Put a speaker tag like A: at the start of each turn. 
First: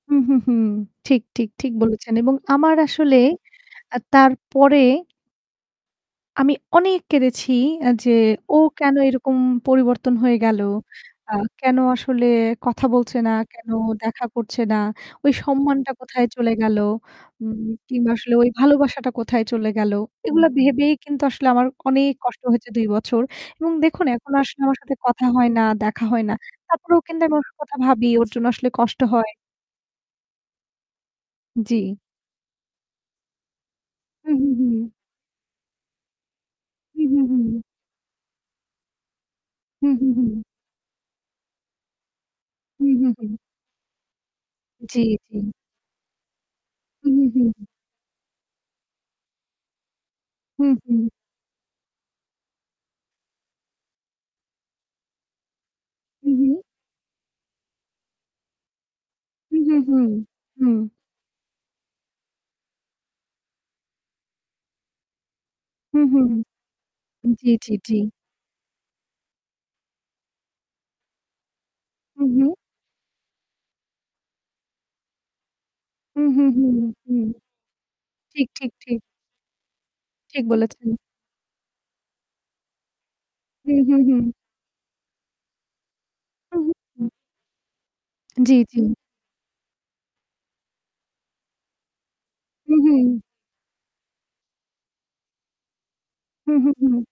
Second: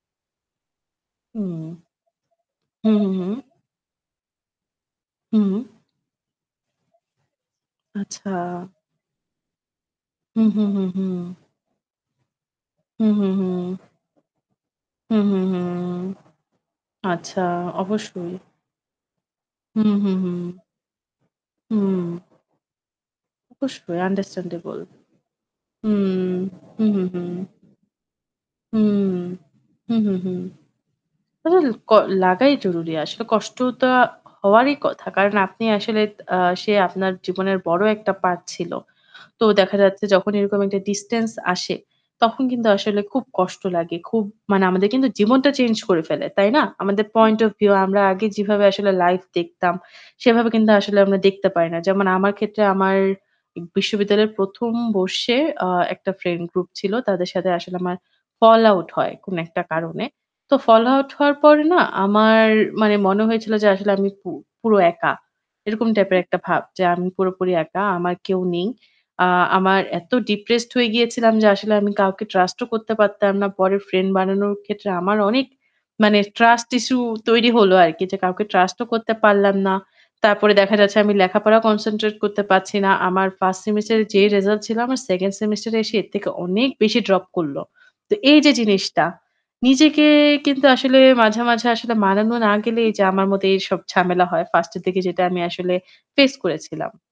A: হু, হু, হু ঠিক, ঠিক, ঠিক
B: হুম।
A: বলেছেন। এবং আমার
B: হুম,
A: আসলে
B: হুম।
A: আ তার পরে
B: হু।
A: আমি অনেক কেঁদেছি আ যে
B: আচ্ছা।
A: ও কেনো এরকম পরিবর্তন হয়ে
B: হুম,
A: গেলো,
B: হুম। হুম, হুম।
A: আ কেনো আসলে কথা
B: হুম,
A: বলছে না,
B: হুম,
A: কেনো
B: হুম।
A: দেখা করছে না
B: হুম,
A: ওই
B: হুম,
A: সম্মানটা
B: হুম।
A: কোথায় চলে গেলো
B: আচ্ছা,
A: উ কিংবা আসলে
B: অবশ্যই।
A: ওই ভালোবাসাটা কোথায় চলে
B: হুম,
A: গেলো
B: হুম, হুম।
A: এগুলো ভেবেই কিন্তু আসলে আমার
B: হুম।
A: অনেক কষ্ট হয়েছে ২ বছর এবং
B: অবশ্যই
A: দেখুন এখন আসলে আমার
B: আন্ডারস্ট্যান্ডেবল।
A: সাথে কথা হয় না,
B: হুম,
A: দেখা হয় না,
B: হুম।
A: তারপরেও
B: হুম,
A: কিন্তু
B: হুম।
A: আমি কথা ভাবি ওর জন্য আসলে
B: হুম,
A: কষ্ট
B: হুম।
A: হয়।
B: হুম, হুম। অ
A: জ্বি।
B: ক লাগাই জরুরি। আসলে কষ্ট তো
A: হুম, হুম,
B: হওয়ারই
A: হুম।
B: কথা। কারণ আপনি আসলে আ সে
A: হুম,
B: আপনার
A: হুম,
B: জীবনের
A: হুম।
B: বড় একটা পার্ট ছিল। তো দেখা
A: হুম,
B: যাচ্ছে
A: হুম,
B: যখন
A: হুম।
B: এরকম একটা ডিসট্যান্স আসে তখন কিন্তু
A: হুম,
B: আসলে
A: হুম,
B: খুব
A: হুম।
B: কষ্ট লাগে। খুব মানে আমাদের
A: জ্বী,
B: কিন্তু
A: জ্বী।
B: জীবনটা চেঞ্জ করে ফেলে। তাই না? আমাদের
A: হুম,
B: পয়েন্ট
A: হুম,
B: ওফ
A: হুম।
B: ভিউ আমরা আগে যেভাবে আসলে লাইভ দেখতাম। সেভাবে
A: হু,
B: কিন্তু আসলে
A: হু।
B: আমরা দেখতে পাই না। যেমন আমার ক্ষেত্রে আমার বিশ্ববিদ্যালয়ের ১ম বর্ষে আ একটা
A: হু,
B: ফ্রেন্ড
A: হু।
B: গ্রুপ ছিল। তাদের সাথে আসলে আমার ফল আউট হয় কোন
A: হুম,
B: একটা
A: হুম। হুম,
B: কারণে। তো
A: হুম।
B: ফল আউট হওয়ার পরে না আমার মানে মনে হয়েছিল যে আসলে আমি পু পুরো একা। এরকম
A: হু,
B: টাইপের
A: হু।
B: একটা ভাব যে আমি পুরোপুরি
A: জ্বি, জ্বি,
B: একা।
A: জ্বি।
B: আমার কেউ নেই। আ আমার এত ডিপ্রেসড হয়ে গিয়েছিলাম যে আসলে আমি কাউকে
A: হুম, হুম।
B: ট্রাস্ট ও করতে পারতাম না। পরের ফ্রেন্ড বানানোর ক্ষেত্রে আমার অনেক মানে
A: হু, হু,
B: ট্রাস্ট ইশ্যু
A: হু।
B: তৈরি হলো আরকি। যে কাউকে
A: ঠিক, ঠিক,
B: ট্রাস্ট ও
A: ঠিক।
B: করতে পারলাম না।
A: ঠিক
B: তারপরে দেখা
A: বলেছেন।
B: যাচ্ছে আমি লেখাপড়া কনসেনট্রেট করতে পারছি না। আমার ফার্স্ট
A: হুম, হুম,
B: সেমেস্টারের
A: হুম।
B: যে রিসাল্ট ছিল আমার সেকেন্ড সেমেস্টার এ এসে এর থেকে
A: হু,
B: অনেক
A: হু,
B: বেশি
A: হু।
B: ড্রপ করল। তো এইযে
A: জ্বী জ্বী।
B: জিনিসটা নিজেকে কিন্তু আসলে মাঝে, মাঝে আসলে মানানো না
A: হু,
B: গেলেই
A: হু।
B: যে আমার মতো এইসব ঝামেলা হয়। 1st এর দিকে যেটা আমি আসলে ফেস
A: হু, হু,
B: করেছিলাম।
A: হু।